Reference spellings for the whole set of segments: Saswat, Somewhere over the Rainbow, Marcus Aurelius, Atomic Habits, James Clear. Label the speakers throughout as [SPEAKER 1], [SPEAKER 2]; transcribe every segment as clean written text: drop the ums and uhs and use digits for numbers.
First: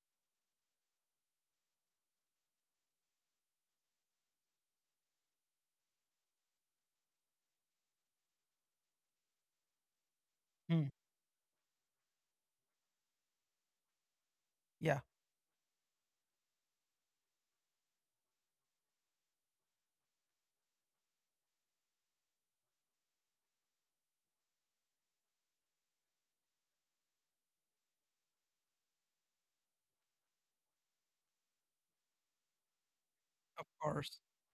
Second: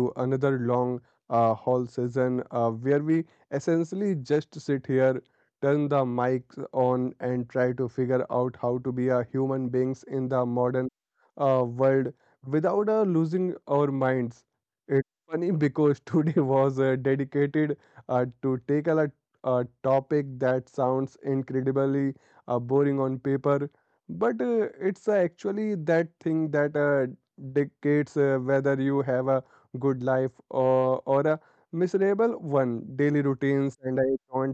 [SPEAKER 1] to another long haul season where we essentially just sit here, turn the mics on, and try to figure out how to be a human beings in the modern
[SPEAKER 2] Mm.
[SPEAKER 1] world without losing our minds.
[SPEAKER 2] Yeah,
[SPEAKER 1] It's funny because today was dedicated to take a topic that sounds incredibly boring on paper, but it's actually that thing that dictates whether you have a good life or a miserable one. Daily
[SPEAKER 2] of
[SPEAKER 1] routines and
[SPEAKER 2] course.
[SPEAKER 1] I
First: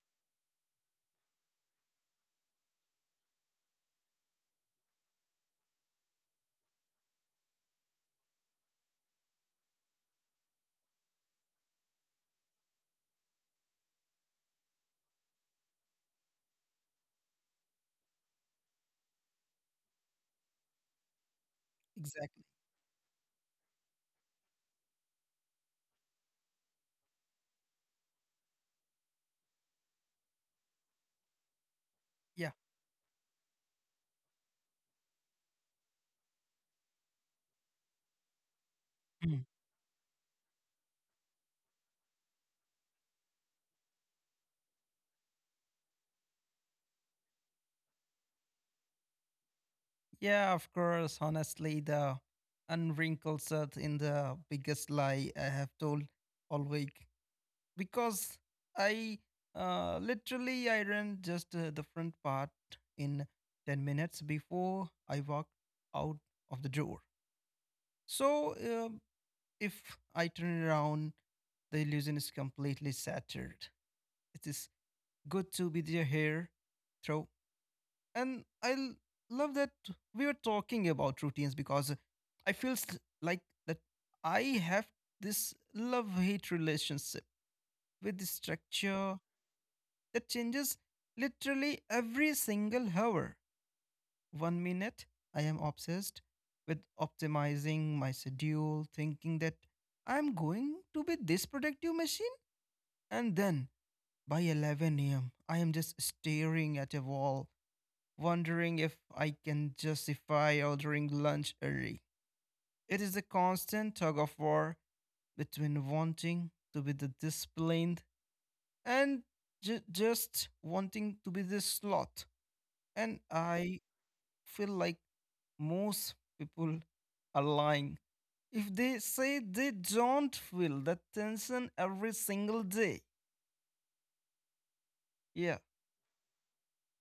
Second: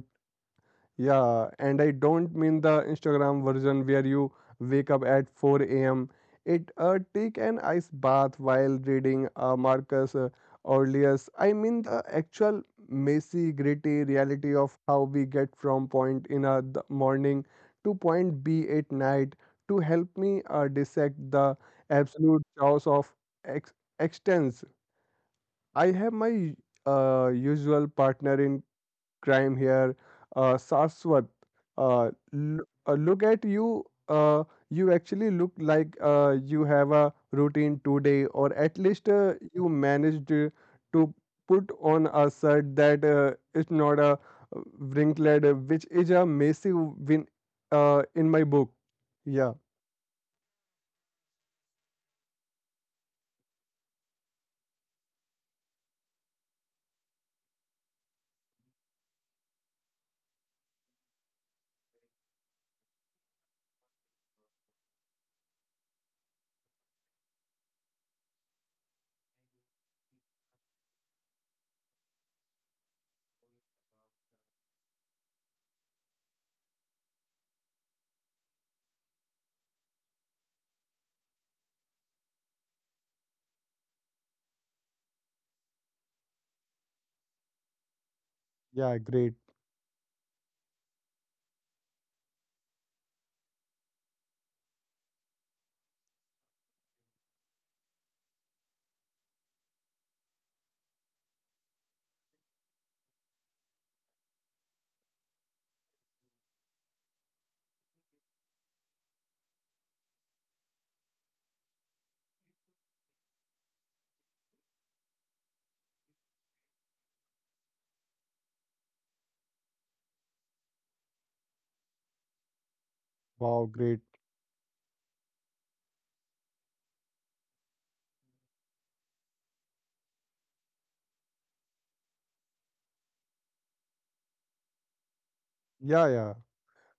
[SPEAKER 1] yeah, and I don't mean the Instagram version where you wake up at 4 a.m. It take an ice bath while reading Marcus Aurelius. I mean the actual messy, gritty reality of how we get from point in the morning to point B at night. To help me dissect the absolute
[SPEAKER 2] Exactly.
[SPEAKER 1] chaos of ex- existence, I have my usual partner in crime here. Saswat, uh,
[SPEAKER 2] Yeah.
[SPEAKER 1] l- look at you. You actually look like you have a routine today, or at least
[SPEAKER 2] Mm.
[SPEAKER 1] you managed to put on a shirt that is not a wrinkled, which is a massive win in my book. Yeah,
[SPEAKER 2] Yeah, of course. Honestly, the unwrinkled truth in the biggest lie I have told all week because I literally I ran just the front part in 10 minutes before I walked out of the door. So if I turn around, the illusion is completely shattered. It is good to be there here. Throw, and I love that we are talking about routines because I feel like that I have this love hate relationship with the
[SPEAKER 1] yeah,
[SPEAKER 2] structure
[SPEAKER 1] great.
[SPEAKER 2] that changes literally every single hour. One minute I am obsessed with optimizing my schedule, thinking that I'm going to be this productive machine, and then by 11 a.m. I am just staring at a wall wondering if I can justify ordering lunch early. It is a constant tug of war between wanting to be the disciplined and just wanting to be the sloth. And
[SPEAKER 1] Wow,
[SPEAKER 2] I
[SPEAKER 1] great.
[SPEAKER 2] feel like most people are lying if they say they don't feel that tension every single day. Yeah.
[SPEAKER 1] Yeah, yeah.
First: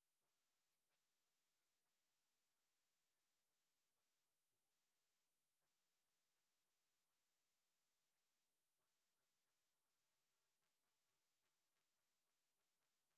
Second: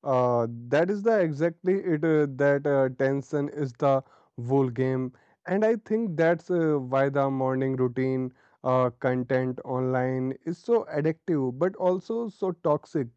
[SPEAKER 1] That is the exactly it that tension is the whole game, and I think that's why the morning routine content online is so addictive, but also so toxic,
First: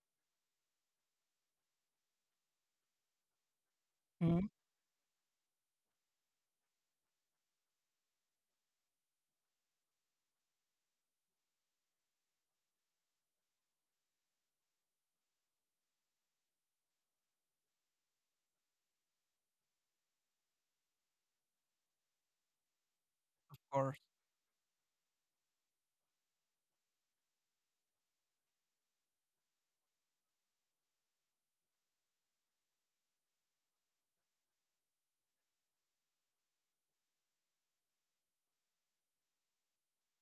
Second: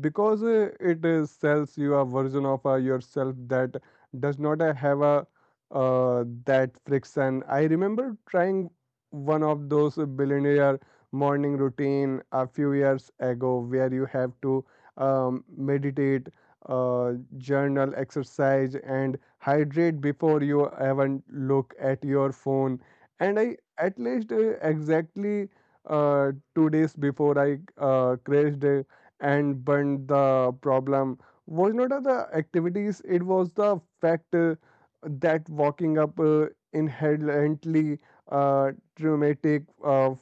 [SPEAKER 1] because it sells you a version of yourself that does
[SPEAKER 2] Hmm.
[SPEAKER 1] not have a that friction. I remember trying one of those billionaire morning routine a few years ago, where you have to meditate, uh, journal, exercise, and hydrate before you even look at your phone. And I
[SPEAKER 2] Of
[SPEAKER 1] at
[SPEAKER 2] course.
[SPEAKER 1] least exactly 2 days before I crashed and burned the problem was not the activities; it was the fact that walking up inherently traumatic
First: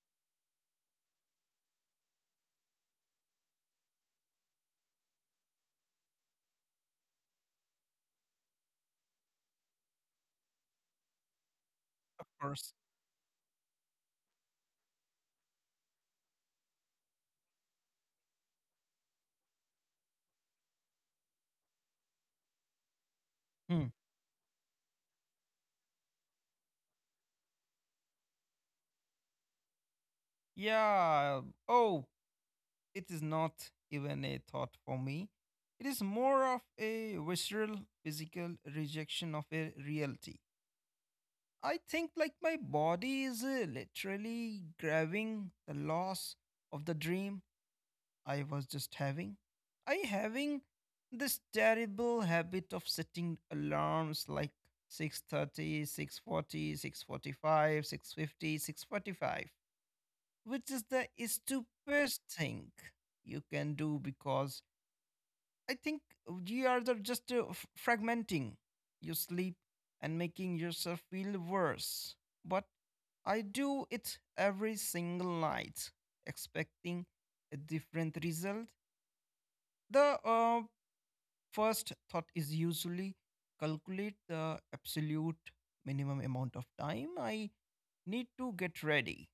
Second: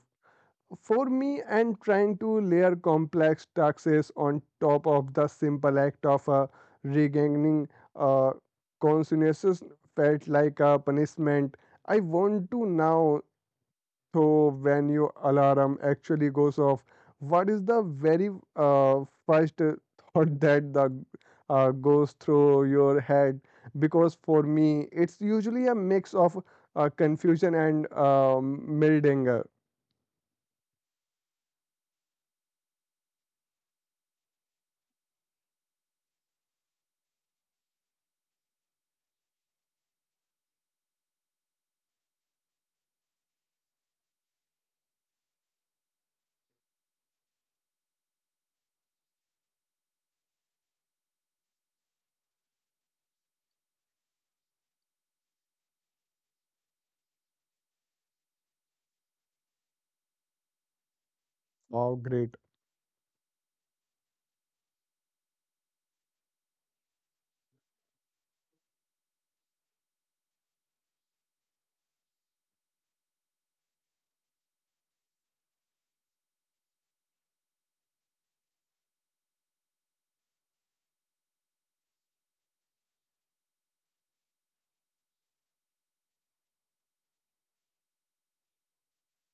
[SPEAKER 1] for me, and trying to layer complex taxes on top of the simple act of regaining uh, consciousness felt like a punishment. I
[SPEAKER 2] Of
[SPEAKER 1] want to
[SPEAKER 2] course.
[SPEAKER 1] now, so when your alarm actually goes off, what is the very first thought that the goes through your head?
[SPEAKER 2] Hmm.
[SPEAKER 1] Because for me, it's usually a mix of confusion and mild anger.
[SPEAKER 2] Yeah. Oh, it is not even a thought for me. It is more of a visceral, physical rejection of a reality. I think, like, my body is literally grabbing the loss of the dream I was just having. I having this terrible habit of setting alarms like 6:30, 6:40, 6:45, 6:50, 6:45, which is the
[SPEAKER 1] Wow,
[SPEAKER 2] stupidest
[SPEAKER 1] great,
[SPEAKER 2] thing you can do because, I think, you are just fragmenting your sleep and making yourself feel worse. But I do it every single night, expecting a different result. The first thought is usually calculate the absolute minimum amount of time I need to get ready,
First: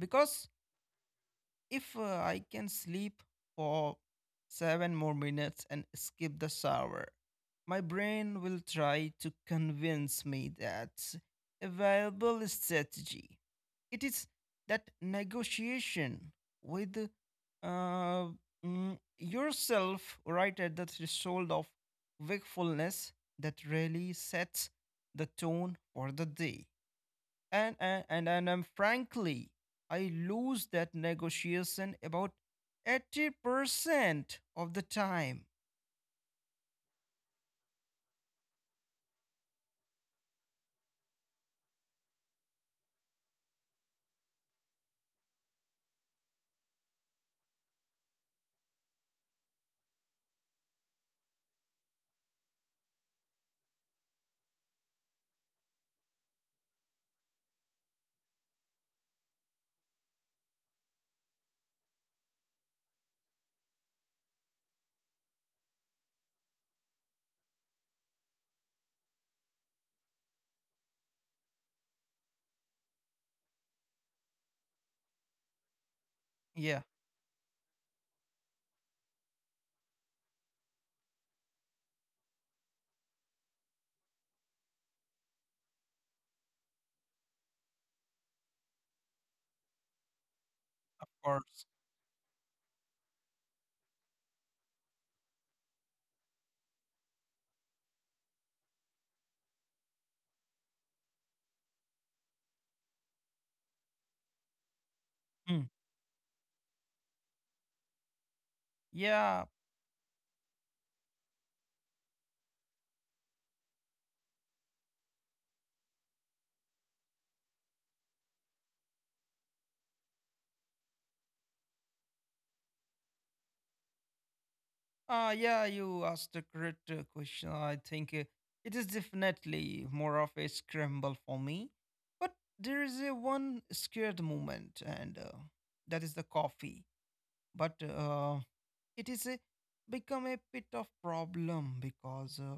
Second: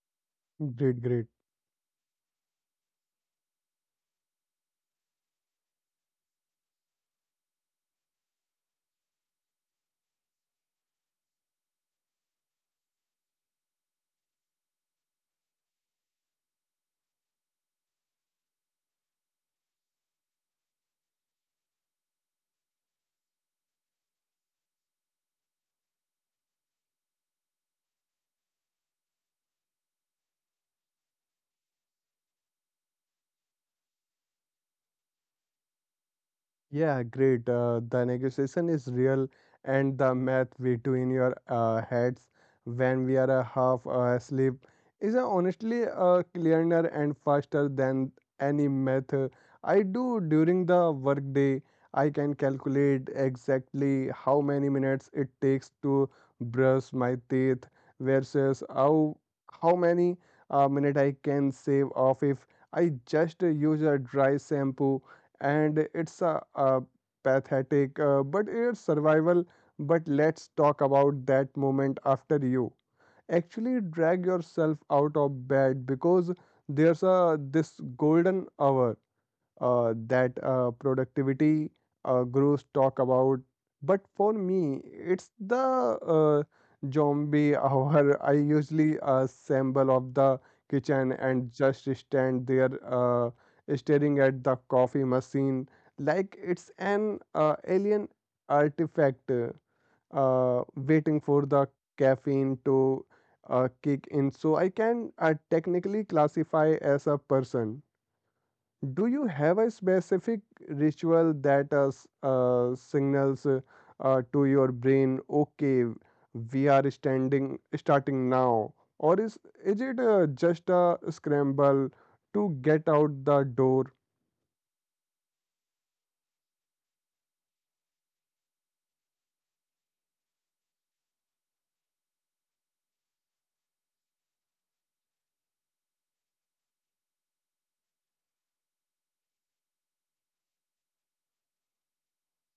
[SPEAKER 2] because
[SPEAKER 1] great, great.
[SPEAKER 2] if I can sleep for 7 more minutes and skip the shower, my brain will try to convince me that a viable strategy. It is that negotiation with uh, yourself right at the threshold of wakefulness that really sets the tone for the day. And, frankly, I lose that negotiation about 80% of the time.
[SPEAKER 1] Yeah, great. The negotiation is real, and the math we do in your heads when we are half asleep is honestly clearer and faster than any math I do during the workday. I can calculate exactly how many minutes it takes to brush my teeth versus how many minute I can save off if I just use a dry shampoo and it's a pathetic but it's survival but let's talk about that moment after you actually drag yourself out of bed because
[SPEAKER 2] Yeah,
[SPEAKER 1] there's a this golden hour that productivity gurus talk about. But for me, it's the zombie hour. I usually assemble of the
[SPEAKER 2] of
[SPEAKER 1] kitchen and
[SPEAKER 2] course.
[SPEAKER 1] just stand there staring at the coffee machine like it's an alien artifact waiting for the caffeine to kick in. So I can
[SPEAKER 2] Mm.
[SPEAKER 1] technically classify as a person. Do you
[SPEAKER 2] Yeah.
[SPEAKER 1] have a specific ritual that signals to your brain, okay, we are standing starting now, or is it just a scramble to get out the door?
[SPEAKER 2] Yeah, you asked a correct question. I think it is definitely more of a scramble for me, but there is a one scared moment, and that is the coffee. But it is a become a bit of problem because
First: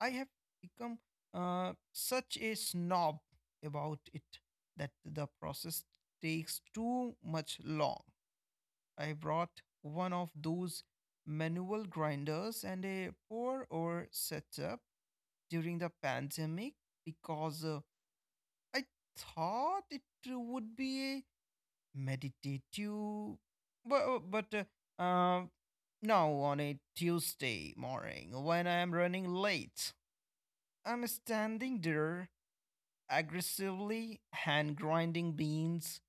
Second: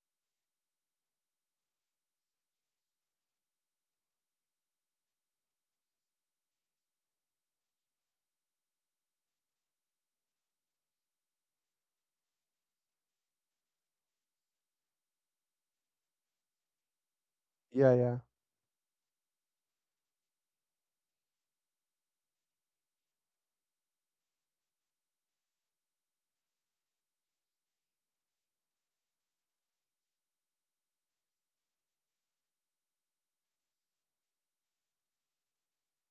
[SPEAKER 2] I have become such a snob about it that the process takes too much long. I brought one of those manual grinders and a pour or setup during the pandemic because
[SPEAKER 1] Yeah, yeah.
[SPEAKER 2] I thought it would be a meditative, but uh, uh, now on a Tuesday morning when I am running late, I'm standing there aggressively hand grinding beans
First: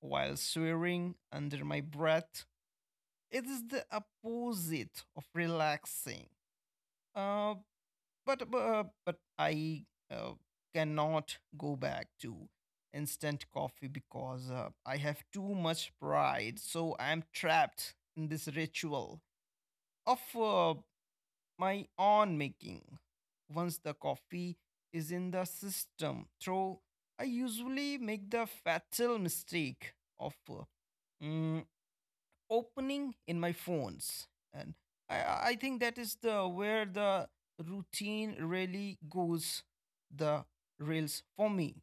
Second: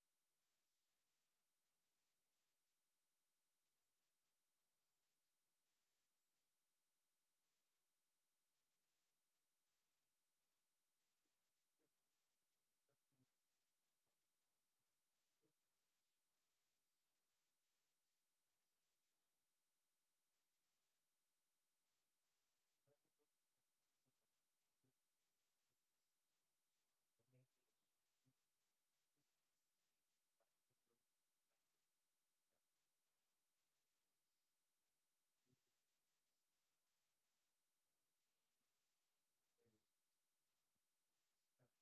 [SPEAKER 2] while swearing under my breath. It is the opposite of relaxing. Uh, but I cannot go back to instant coffee because I have too much pride. So I'm trapped in this ritual of my own making. Once the coffee is in the system, though, I usually make the fatal mistake of mm, opening in my phones, and I think that is the where the routine really goes the rails for me.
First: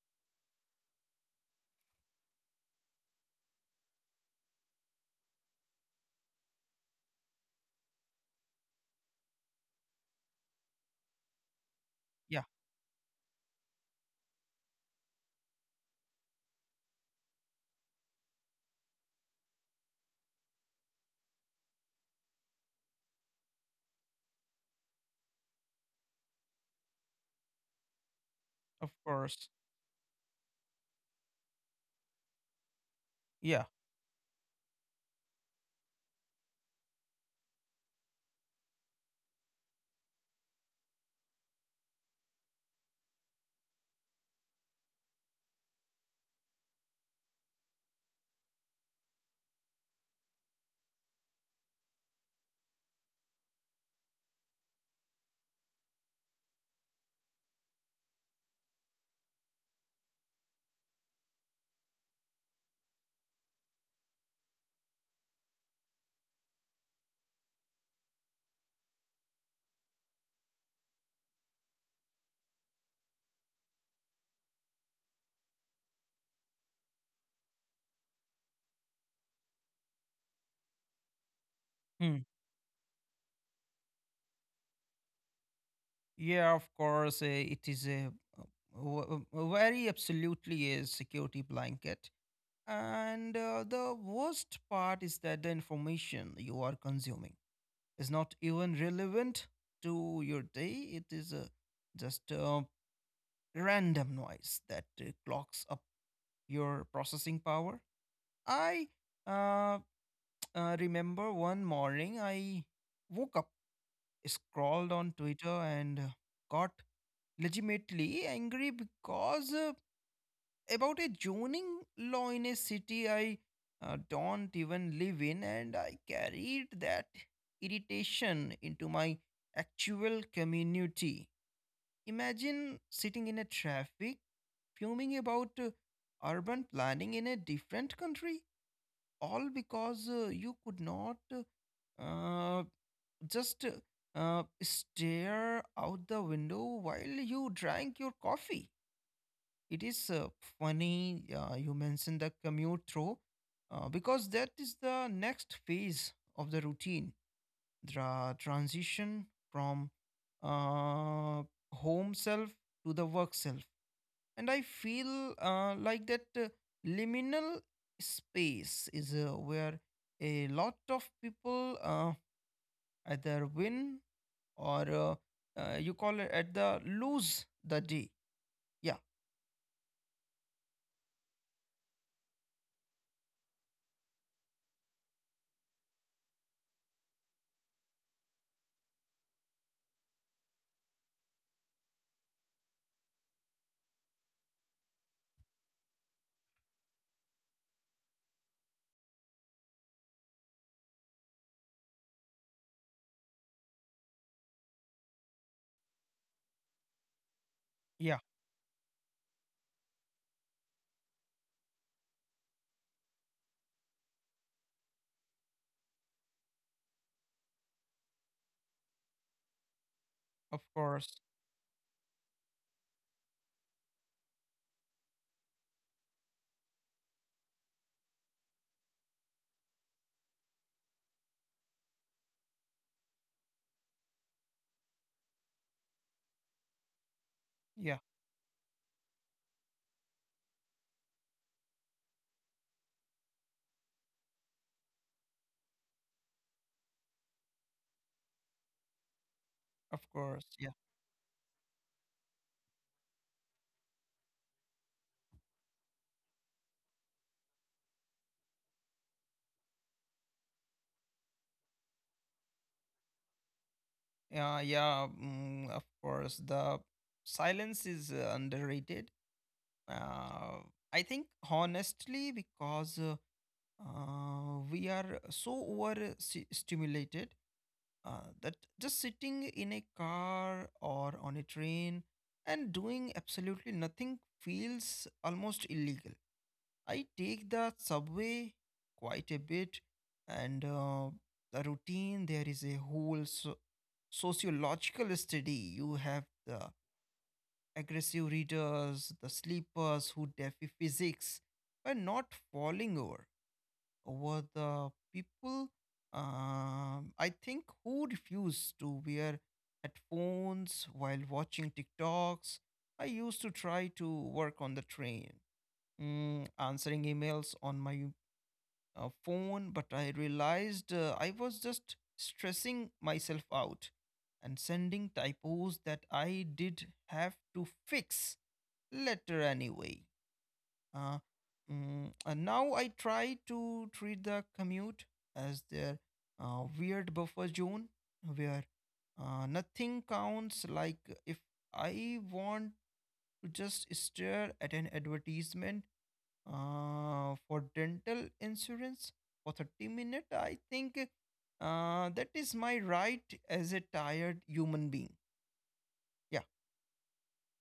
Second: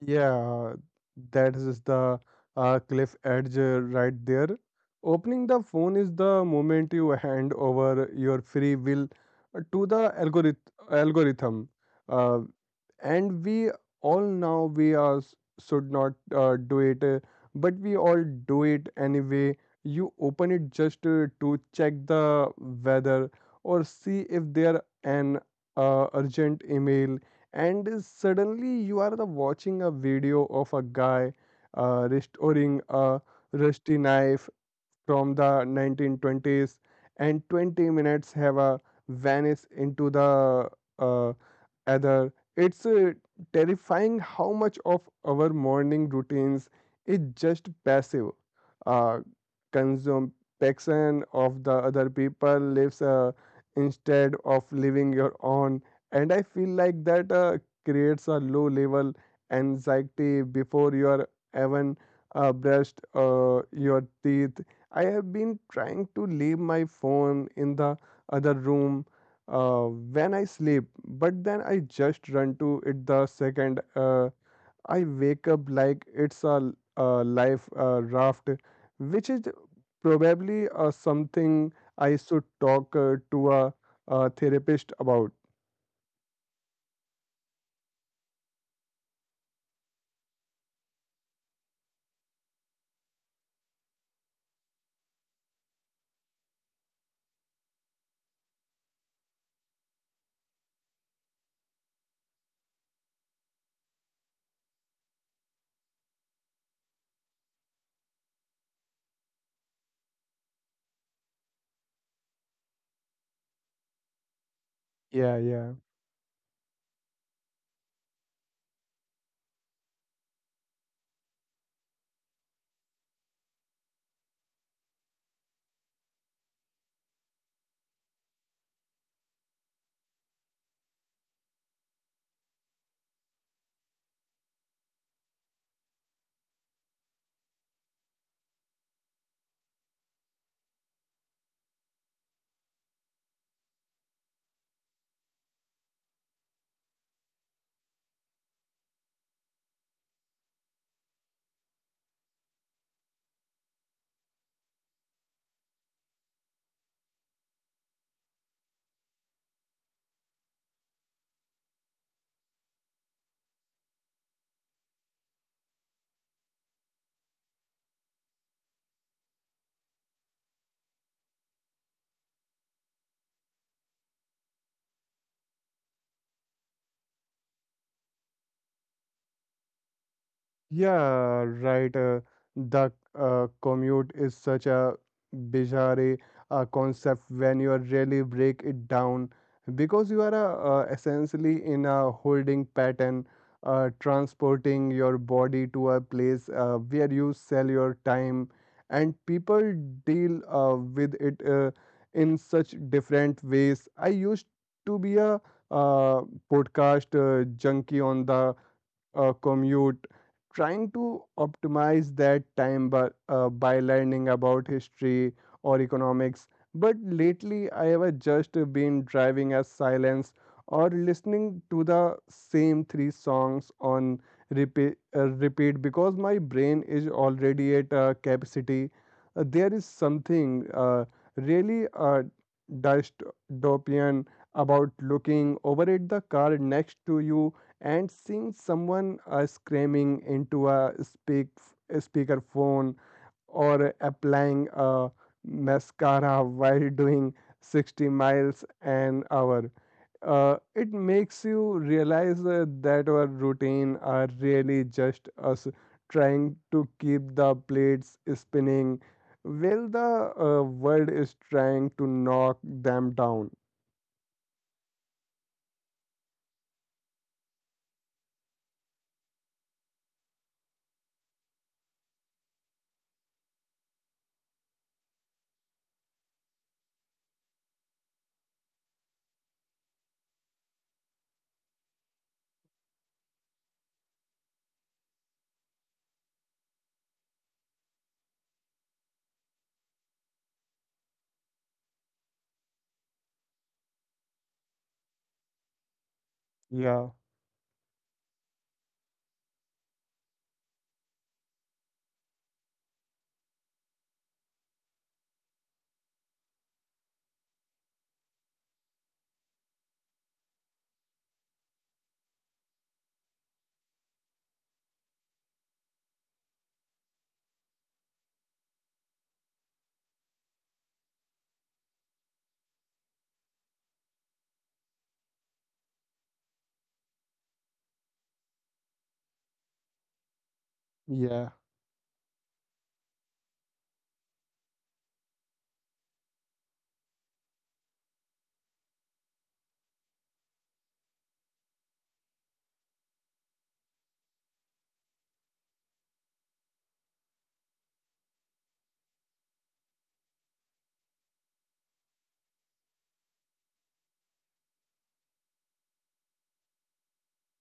[SPEAKER 1] Yeah, that is the cliff edge right there. Opening the phone is the moment you hand over your free will to the algorithm. Uh,
[SPEAKER 2] Yeah,
[SPEAKER 1] and we all know we should not do it, but we all do it anyway. You open it just to check the weather or see if there an urgent email and suddenly
[SPEAKER 2] of
[SPEAKER 1] you are the
[SPEAKER 2] course.
[SPEAKER 1] watching a video of a guy restoring a
[SPEAKER 2] Yeah.
[SPEAKER 1] rusty knife from the 1920s and 20 minutes have a vanish into the uh, other. It's terrifying how much of our morning routines is just passive uh, consumption of the other people lives instead of living your own. And I feel like that creates a low level anxiety before you're even brushed your teeth. I have been trying to leave my phone in the other room when I sleep, but then I just run to it the second I wake up like it's a life raft, which is probably something I
[SPEAKER 2] Hmm.
[SPEAKER 1] should talk to a therapist about.
[SPEAKER 2] Yeah, of course. It is a very absolutely a security blanket. And the worst part is that the information you are consuming is not even relevant to your day. It is just random noise that clocks up your processing power. I uh, remember one morning I woke up, scrolled on
[SPEAKER 1] Yeah,
[SPEAKER 2] Twitter,
[SPEAKER 1] yeah.
[SPEAKER 2] and got legitimately angry because about a zoning law in a city I don't even live in, and I carried that irritation into my actual community. Imagine sitting in a traffic, fuming about urban planning in a different country, all because you could not uh, just stare out the window while you drank your coffee. It is funny you mentioned the commute through, because that is the next phase of the routine, the transition from uh, home self to the work self. And I feel like that liminal space is where a lot of people either win or, you call it at the lose the day. Yeah.
[SPEAKER 1] Yeah, right. The commute is such a bizarre concept when you really break it down because you are essentially in a holding pattern, transporting your body to a place where you sell your time, and people deal with it in such different ways. I used to be a uh, podcast junkie
[SPEAKER 2] Yeah,
[SPEAKER 1] on the commute, trying to optimize that time by learning about history or economics. But lately, I have just been driving as silence
[SPEAKER 2] of
[SPEAKER 1] or
[SPEAKER 2] course.
[SPEAKER 1] listening to the same 3 songs on repeat because my brain is already at capacity. There is something really dystopian about looking over at the car next to you and seeing someone screaming into a speaker phone or applying a mascara while doing 60 miles an hour
[SPEAKER 2] Of course, yeah,
[SPEAKER 1] it makes you realize that our routine are really just us trying to keep the plates spinning while the world is trying to knock them down
[SPEAKER 2] yeah, yeah. Mm, of course, the silence is underrated. Uh, I think, honestly, because we are so over stimulated that just sitting in a car or on a train and doing absolutely nothing feels almost illegal. I take the subway quite a bit, and the routine there is a whole sociological study. You have the
[SPEAKER 1] yeah
[SPEAKER 2] aggressive readers, the sleepers who defy physics by not falling over, over the people, I think, who refuse to wear headphones while watching TikToks. I used to try to work on the train, answering emails on my phone, but I realized I was just stressing myself out and sending typos that I did have to fix later anyway. Uh,
[SPEAKER 1] yeah.
[SPEAKER 2] and now I try to treat the commute as their weird buffer zone where nothing counts. Like, if I want to just stare at an advertisement for dental insurance for 30 minutes, I think that is my right as a tired human being. Yeah.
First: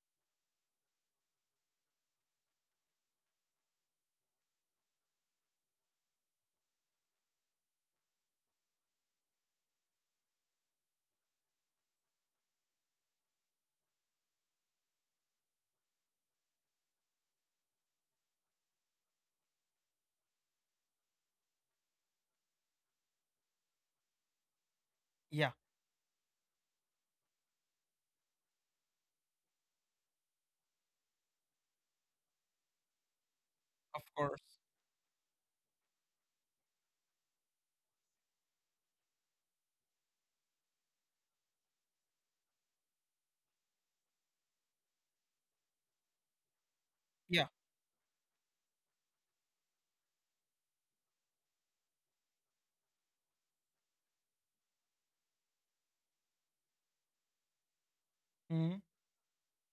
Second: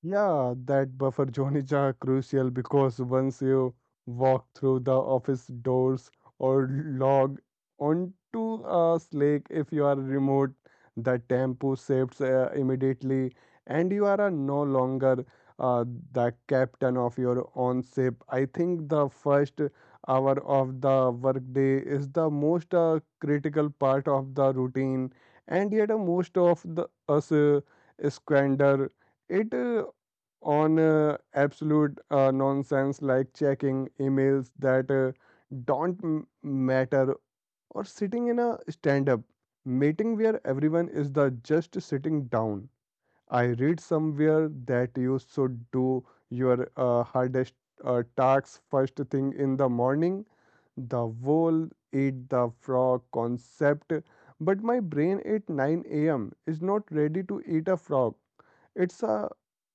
[SPEAKER 1] Yeah, that buffer zone is crucial because once you walk through the office doors or log onto a Slack if you are remote, the tempo shifts immediately and you are no longer uh, the captain of your own ship. I think the 1st hour of the workday is the most critical part of the routine,
[SPEAKER 2] Yeah,
[SPEAKER 1] and yet most of the us squander it on absolute nonsense like checking
[SPEAKER 2] of course.
[SPEAKER 1] emails that don't matter or sitting in a stand up meeting where everyone is the just sitting down I read somewhere that you should do your
[SPEAKER 2] Yeah.
[SPEAKER 1] hardest tasks first thing in the morning. The whole eat the frog concept, but my brain at 9 a.m. is not ready to eat a frog.
[SPEAKER 2] Mhm.
[SPEAKER 1] It's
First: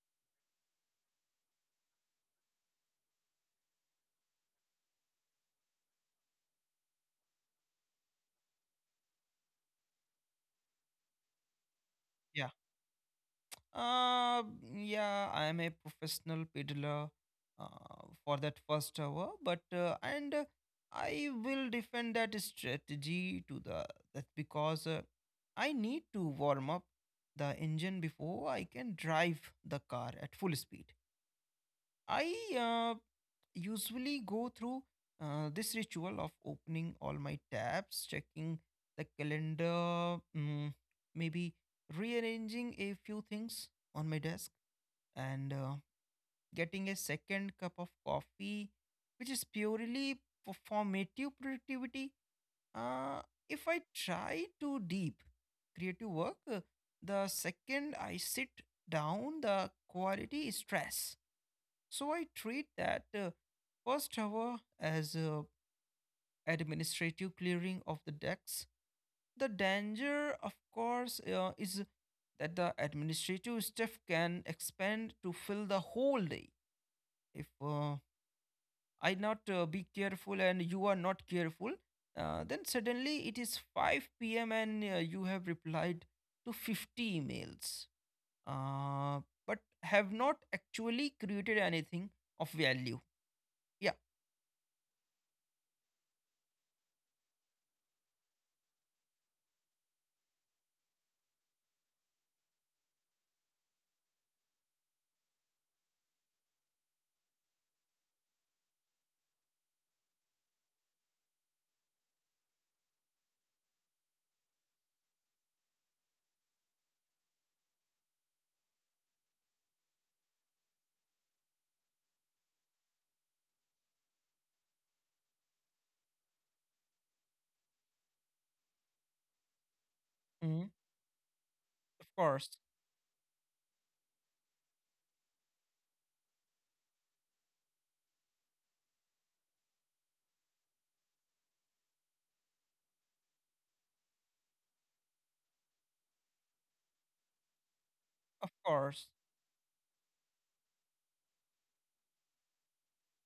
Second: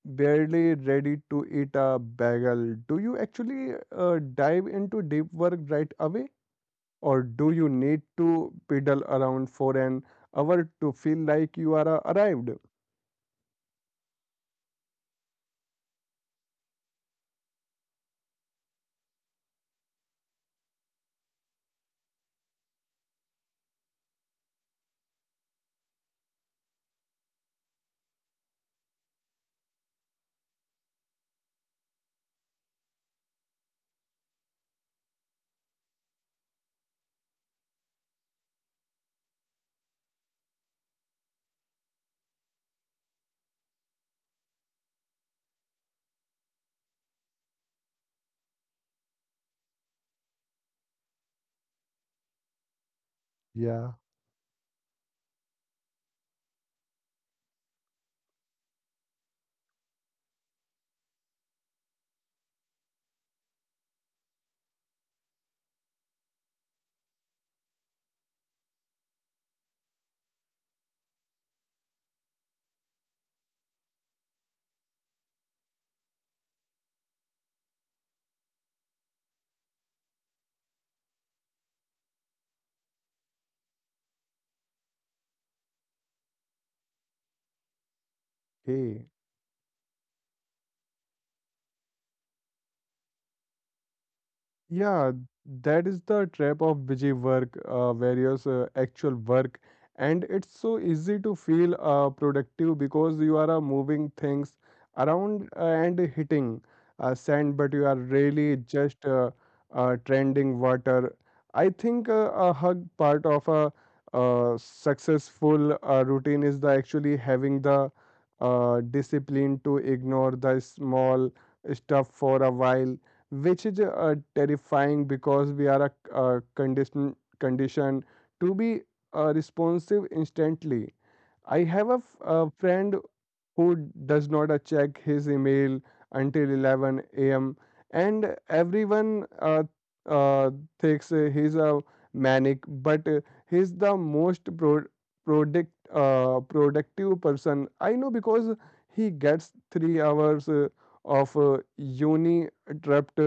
[SPEAKER 1] barely ready to eat a bagel. Do you actually dive into deep work right away, or do you need to pedal around for an hour to feel like you are
[SPEAKER 2] yeah
[SPEAKER 1] arrived?
[SPEAKER 2] uh, yeah, I am a professional peddler for that first hour, but and I will defend that strategy to the that because I need to warm up the engine before I can drive the car at full speed. I usually go through this ritual of opening all my tabs, checking the calendar, maybe rearranging a few things on my desk, and getting a second cup of coffee, which is purely for formative productivity. Uh, if I
[SPEAKER 1] Yeah.
[SPEAKER 2] try to deep creative work, the second I sit down, the quality is stress. So I treat that first hour as a administrative clearing of the decks. The danger, of course, is that the administrative staff can expand to fill the whole day. If I not be careful, and you are not careful, then suddenly it is 5 p.m. and you have replied to 50 emails,
[SPEAKER 1] Okay.
[SPEAKER 2] uh, but have not actually created anything of value. Yeah.
[SPEAKER 1] Yeah, that is the trap of busy work, various actual work. And it's so easy to feel productive because you are moving things around and hitting sand, but you are really just trending water. I think a hug part of a successful routine is the actually having the discipline to ignore the small stuff for a while which is terrifying because we are conditioned to be responsive instantly I have
[SPEAKER 2] Of
[SPEAKER 1] a
[SPEAKER 2] course,
[SPEAKER 1] friend who does not check his email until 11 a.m. and everyone uh, thinks he's a manic, but he's the most productive person I know
[SPEAKER 2] of
[SPEAKER 1] because
[SPEAKER 2] course,
[SPEAKER 1] he gets 3 hours of uni trapped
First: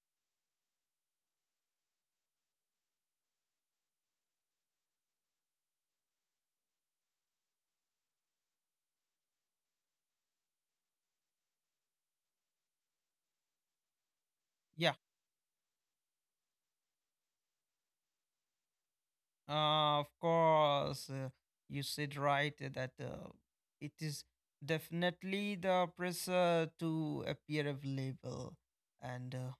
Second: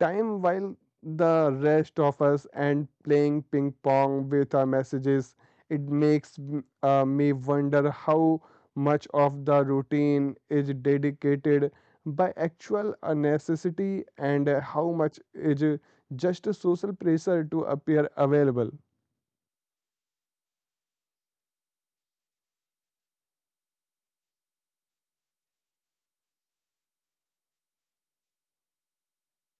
[SPEAKER 1] time while the rest of us and playing ping pong with our messages it makes me wonder how much of the routine is dedicated by actual necessity and how
[SPEAKER 2] yeah,
[SPEAKER 1] much is just a social pressure to appear available.
[SPEAKER 2] of course. You said right that, it is definitely the pressure to appear available, and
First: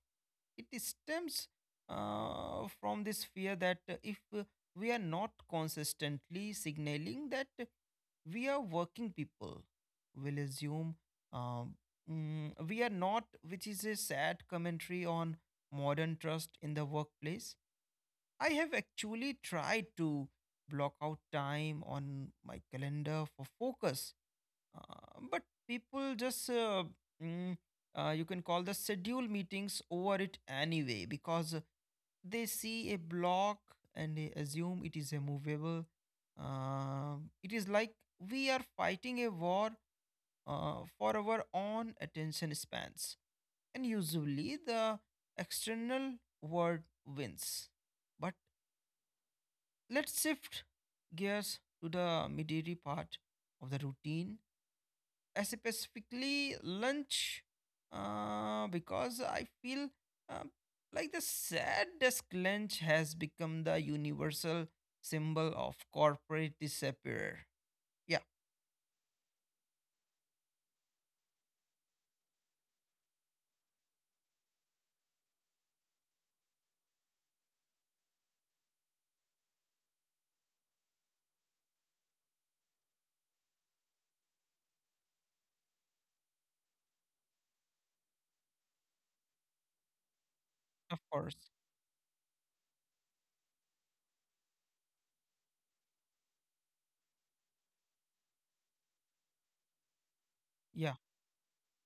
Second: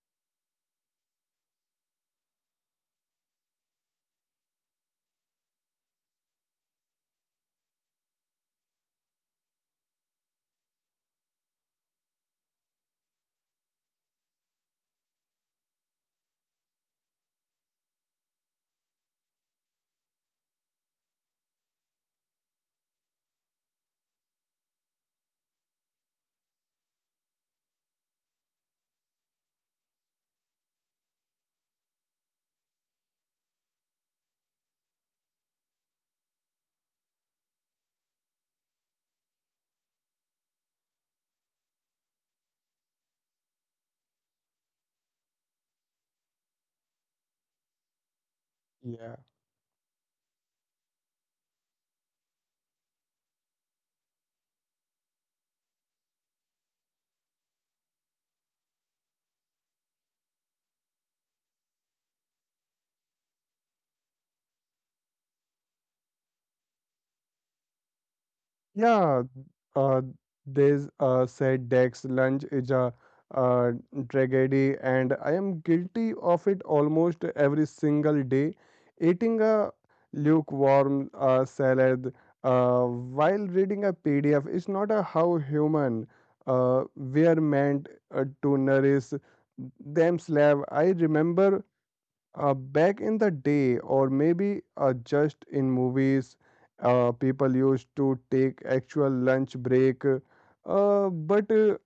[SPEAKER 2] it stems from this fear that if we are not consistently signaling that we are working, people will assume um, we are not, which is a sad commentary on modern trust in the workplace. I have actually tried to block out time on my calendar for focus, but people just, mm, you can call the schedule meetings over it anyway because they see a block and they assume it is immovable. Uh, it is like we are fighting a war for our own attention spans, and usually the external world wins. But
[SPEAKER 1] Yeah.
[SPEAKER 2] let's shift gears to the midday part of the routine, specifically lunch, because I feel um, like the sad desk lunch has become the universal symbol of corporate disappear. Yeah,
[SPEAKER 1] Yeah, uh, there's said Dex lunch is a uh, tragedy, and I am guilty of it almost every single day. Eating a lukewarm salad while reading a PDF is not a how human we are meant to nourish themselves. I
[SPEAKER 2] of course.
[SPEAKER 1] remember back in the day, or maybe just in movies, people used to take actual lunch break.
[SPEAKER 2] Yeah.
[SPEAKER 1] But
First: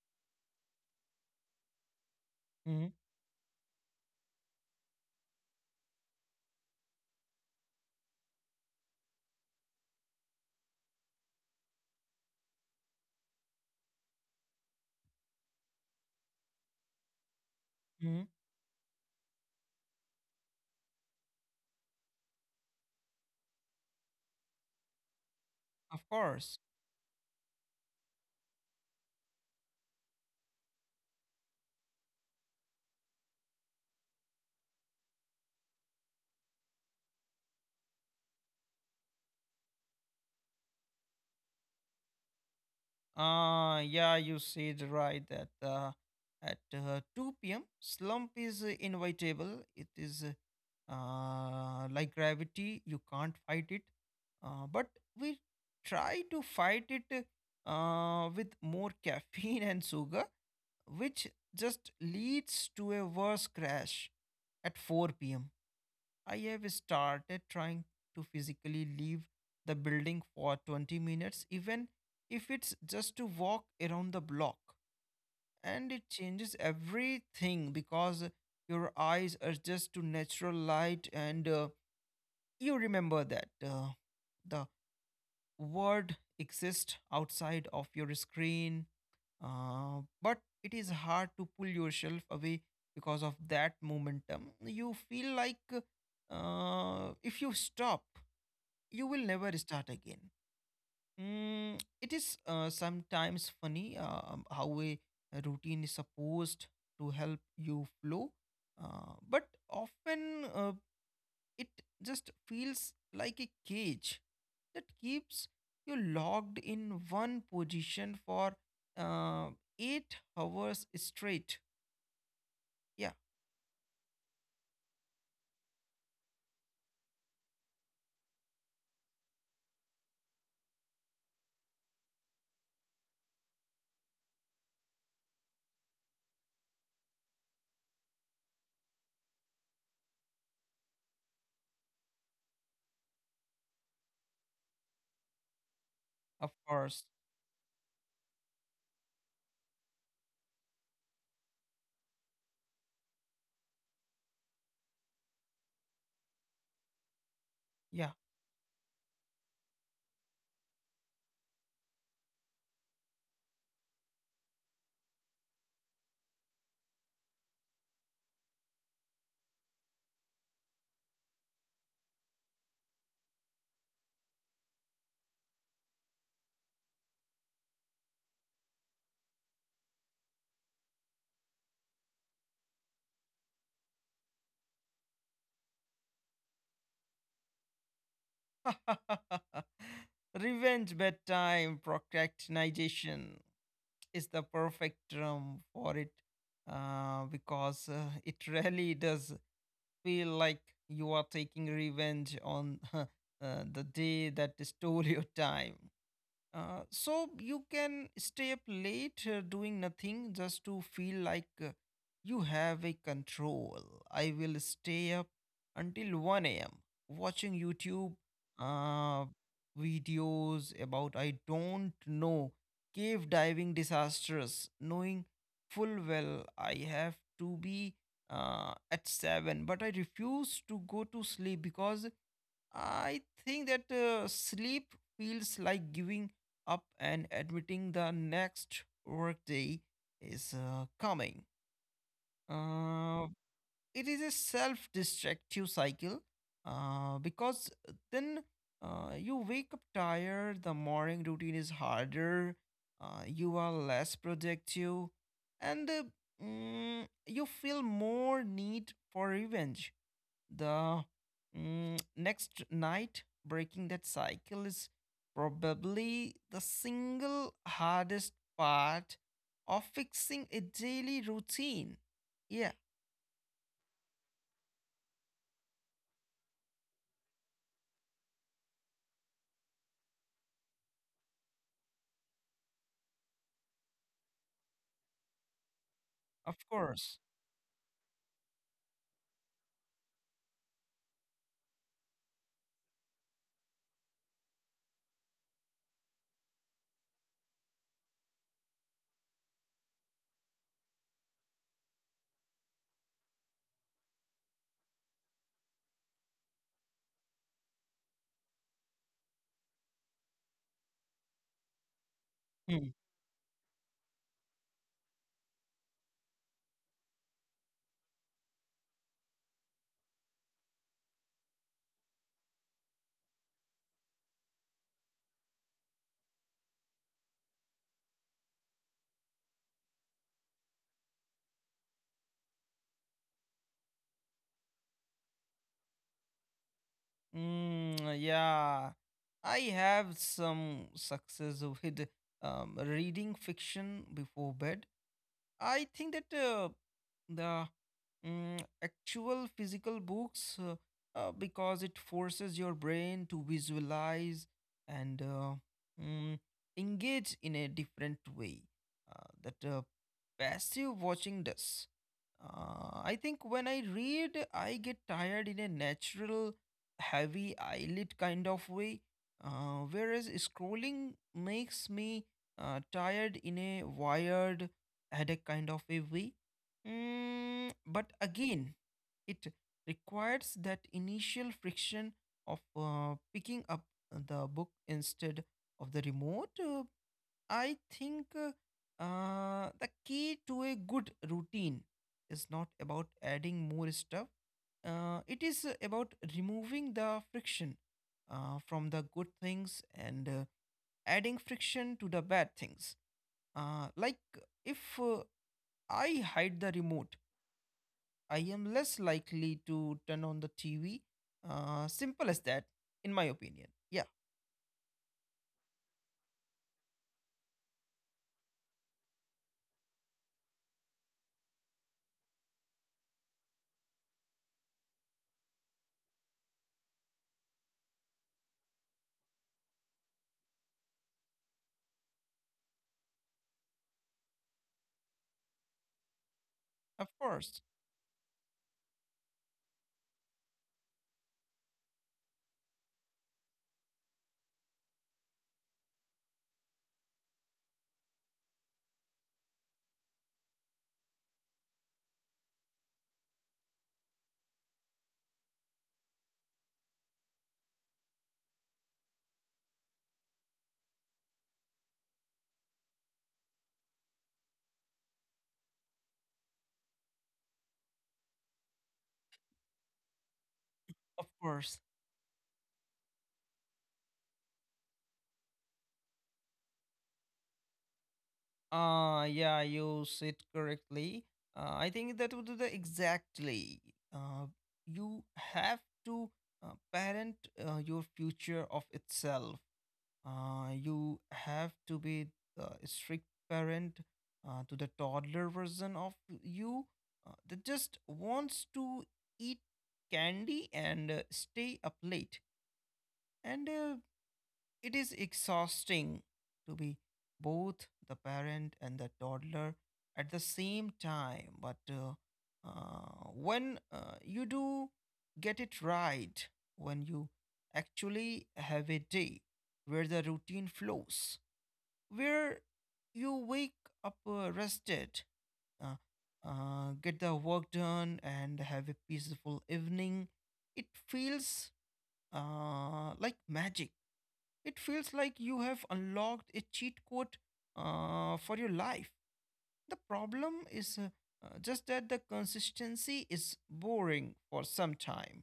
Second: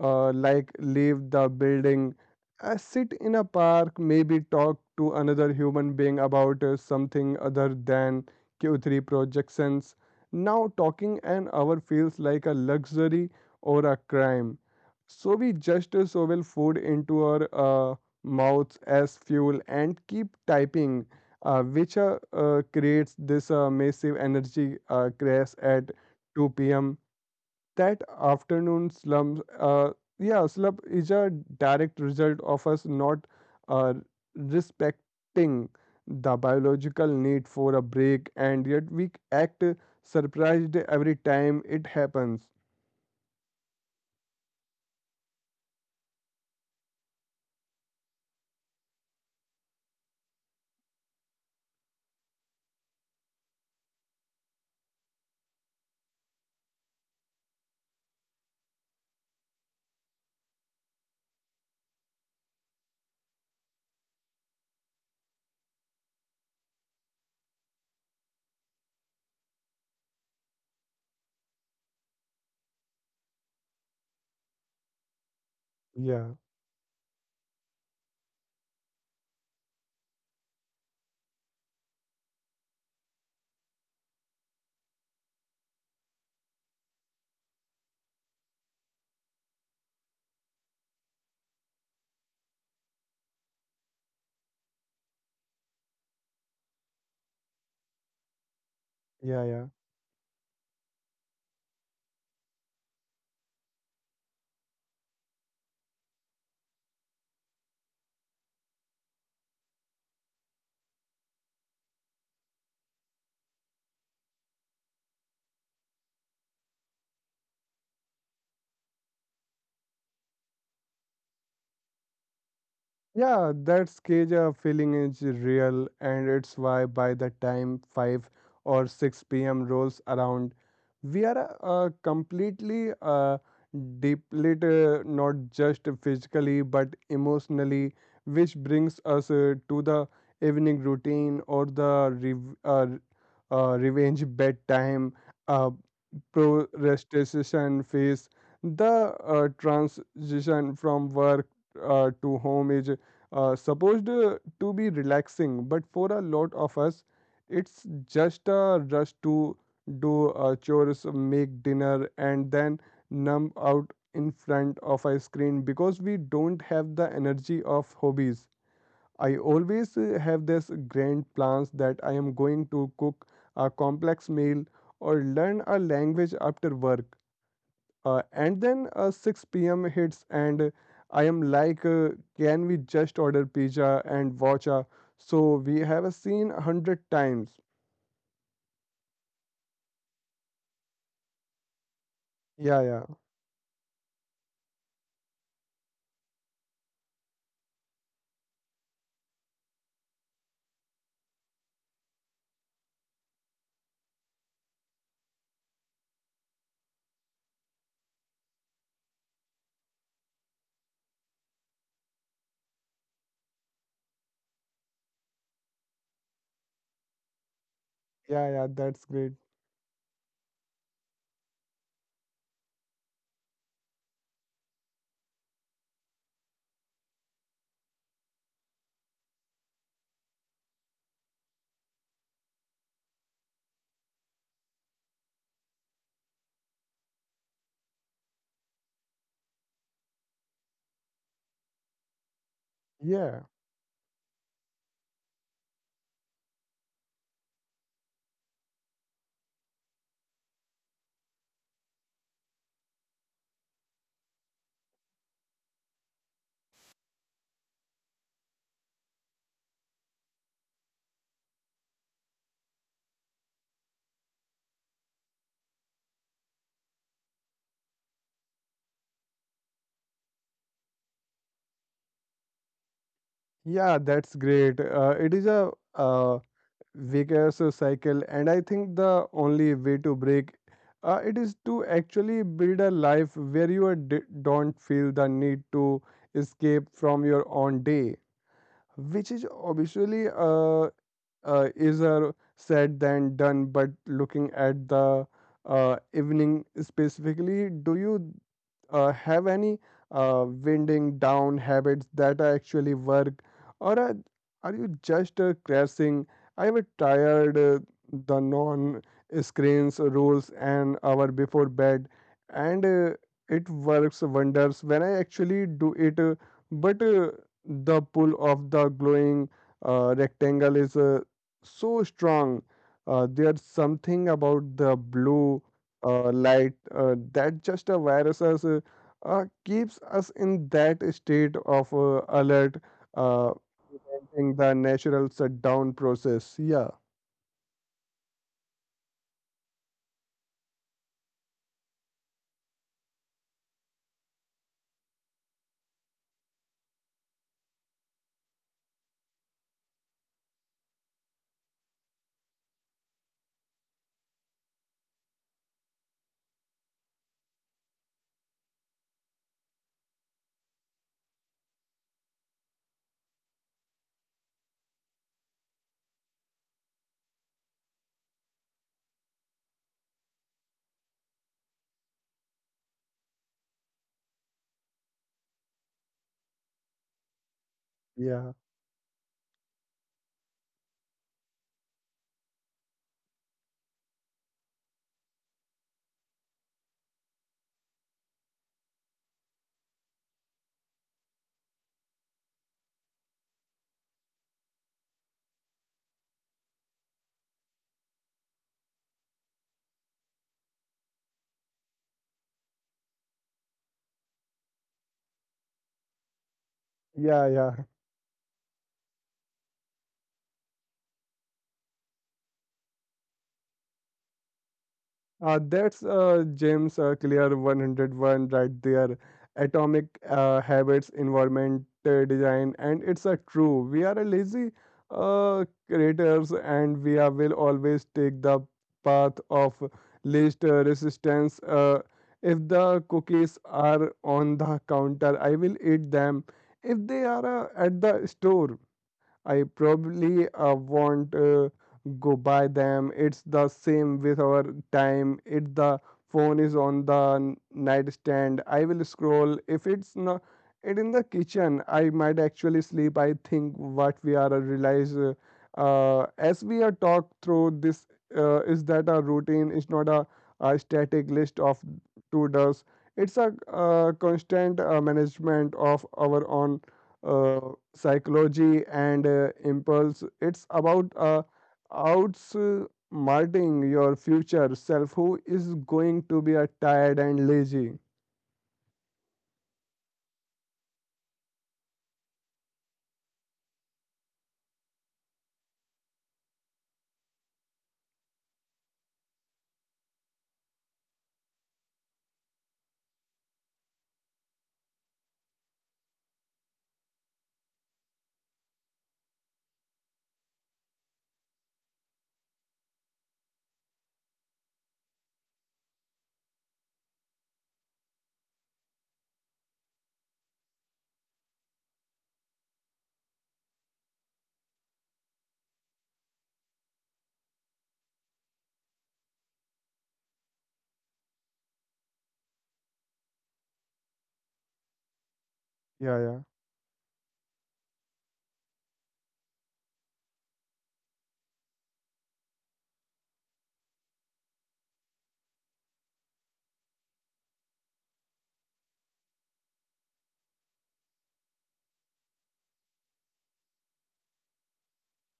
[SPEAKER 1] like leave the building, sit in a park, maybe talk to another human being about something other than Q3 projections. Now, talking an hour feels like a luxury or a crime. So, we just shovel food into our
[SPEAKER 2] Hmm.
[SPEAKER 1] mouths as fuel and keep typing, which creates this massive energy crash at
[SPEAKER 2] Of
[SPEAKER 1] 2
[SPEAKER 2] course.
[SPEAKER 1] p.m that afternoon slump, yeah, slump is a direct result of us not uh, respecting the biological need for a break, and yet we act surprised every time it happens.
[SPEAKER 2] Yeah, you said right that, at 2 p.m. slump is inevitable. It is, like gravity, you can't fight it. But we try to fight it with more caffeine and sugar, which just leads to a worse crash at 4 p.m. I have started trying to physically leave the building for 20 minutes, even if it's just to walk around the block. And it
[SPEAKER 1] Yeah,
[SPEAKER 2] changes everything because your eyes are just to natural light, and you remember that the world exists outside of your screen, but it is hard to pull yourself away because of that momentum. You feel like, if you stop, you will
[SPEAKER 1] yeah,
[SPEAKER 2] never
[SPEAKER 1] yeah.
[SPEAKER 2] start again. Mm, it is sometimes funny how a routine is supposed to help you flow, but often it just feels like a cage that keeps you locked in one position for uh, 8 hours straight. Yeah,
[SPEAKER 1] Yeah, that cage feeling is real, and it's why by the time 5 or 6 p.m. rolls around. We are completely depleted, not just physically but emotionally, which brings us to the evening routine or the revenge bedtime. Uh,
[SPEAKER 2] of course.
[SPEAKER 1] Pro-restoration phase, the transition from work to home is supposed to be relaxing, but for a lot of us, it's
[SPEAKER 2] Yeah.
[SPEAKER 1] just a rush to do chores, make dinner, and then numb out in front of a screen because we don't have the energy of hobbies. I always have this grand plans that I am going to cook a complex meal or learn a language after work. And then 6 p.m. hits, and I am like, can we just order pizza and watch a so we have a scene a hundred times?
[SPEAKER 2] Revenge bedtime
[SPEAKER 1] Yeah, yeah,
[SPEAKER 2] procrastination is the perfect term for it because it really does feel like you are taking revenge on the day that stole your time. So you can stay up late doing nothing just to feel like you have a control. I will stay up until 1 a.m. watching YouTube
[SPEAKER 1] yeah, yeah, that's
[SPEAKER 2] uh,
[SPEAKER 1] great.
[SPEAKER 2] videos about, I don't know, cave diving disasters, knowing full well I have to be at 7, but I refuse to go to sleep because I think that sleep feels like giving up and admitting the next workday is coming. Uh,
[SPEAKER 1] Yeah,
[SPEAKER 2] it is a self destructive cycle because then you wake up tired, the morning routine is harder, you are less productive, and you feel more need for revenge the next night. Breaking that cycle is probably the single hardest part of fixing a daily routine. Yeah,
[SPEAKER 1] yeah, that's great. It is a vicious cycle, and I think the only way to break it is to actually build a life where you are don't feel the need to
[SPEAKER 2] of
[SPEAKER 1] escape
[SPEAKER 2] course.
[SPEAKER 1] from your own day, which is obviously easier said than done. But looking at the evening specifically, do you have any winding down habits that actually work, or are, are you just crashing? I have tired the non screens rules an hour before bed, and
[SPEAKER 2] Hmm.
[SPEAKER 1] it works wonders when I actually do it. But the pull of the glowing rectangle is so strong. There's something about the blue light that just a virus keeps us in that state of alert, uh, preventing the natural shutdown process. Yeah,
[SPEAKER 2] Yeah, I have some success with reading fiction before bed. I think that, the actual physical books, because it forces your brain to visualize and mm, engage in a different way, that passive watching does. I think when I read, I get tired in a natural, heavy eyelid kind of way, whereas scrolling makes me tired in a wired headache kind of a way. Mm, but
[SPEAKER 1] yeah,
[SPEAKER 2] again, it requires that initial friction of picking up the book instead of the remote. I think the key to a good routine is not about adding more stuff. It is about removing the friction from the good things and adding friction to the bad things. Like, if I hide the remote,
[SPEAKER 1] yeah, yeah.
[SPEAKER 2] I am less likely to turn on the TV. Simple as that, in my opinion. Yeah,
[SPEAKER 1] That's James Clear 101 right there. Atomic habits, environment design, and it's a true. We are a lazy creators, and will always take the path of least resistance. If the cookies are on the counter, I will eat them. If
[SPEAKER 2] of
[SPEAKER 1] they
[SPEAKER 2] course,
[SPEAKER 1] are at the store, I probably won't go buy them. It's the same with our time. If the phone is on the nightstand, I will scroll. If it's not it in the kitchen, I might actually sleep. I think what we are realize as we are talk through this is that a routine is not a static list of to does. It's a constant management of our own uh, psychology and impulse. It's about
[SPEAKER 2] of course.
[SPEAKER 1] outsmarting your future self who is going to be a tired and lazy.
[SPEAKER 2] Yeah, you said correctly. I think that would do the exactly. Uh, you have to parent your future of itself. You have to be a strict parent to the toddler version of you that just wants to eat candy and stay up late, and it is exhausting to be both the parent and the toddler at the same time, but when you do get it right, when you actually have a day where the routine flows, where you wake up rested, uh,
[SPEAKER 1] Yeah, yeah.
[SPEAKER 2] get the work done, and have a peaceful evening, it feels like magic. It feels like you have unlocked a cheat code for your life. The problem is just that the consistency is boring for some time,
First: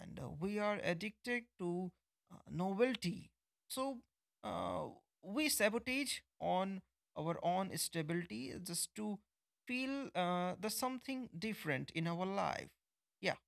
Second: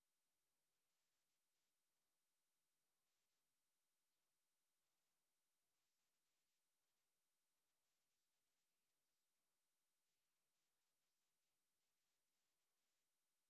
[SPEAKER 2] and we are addicted to novelty. So uh, we sabotage on our own stability just to feel the something different in our life. Yeah,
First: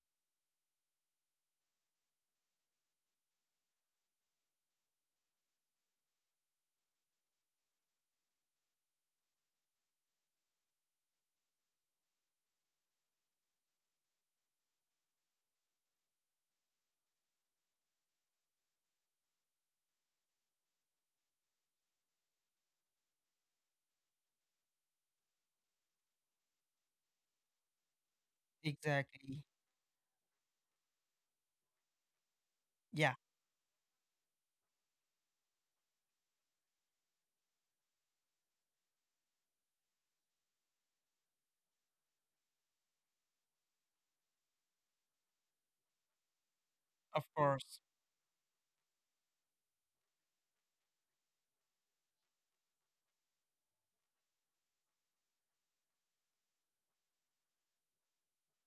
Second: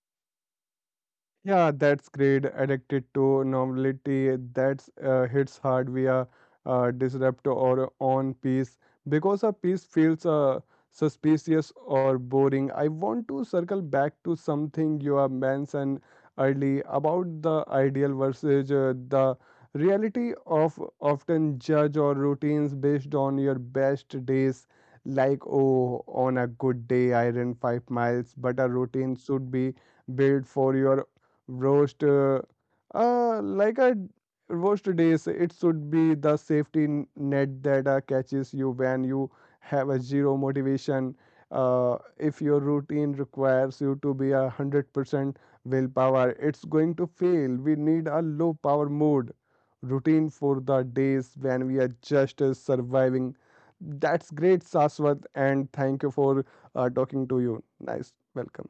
[SPEAKER 1] Yeah, that's great. Addicted to normality. That's hits hard via disrupt or on piece because a piece feels suspicious or boring. I want to circle back to something you have mentioned early about the ideal versus the reality of often judge or routines based on your best days. Like, oh, on a good day, I run 5 miles, but a routine
[SPEAKER 2] exactly.
[SPEAKER 1] should be built for your roast
[SPEAKER 2] Yeah,
[SPEAKER 1] like a roast days. It should be the safety net that catches you when you have a zero motivation. Uh, If your routine requires you to be 100% willpower, it's going to
[SPEAKER 2] of
[SPEAKER 1] fail. We
[SPEAKER 2] course.
[SPEAKER 1] need a low power mode routine for the days when we are just surviving. That's great, Saswat, and thank you for talking to you. Nice welcome.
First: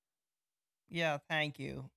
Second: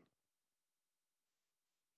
[SPEAKER 2] Yeah, thank you.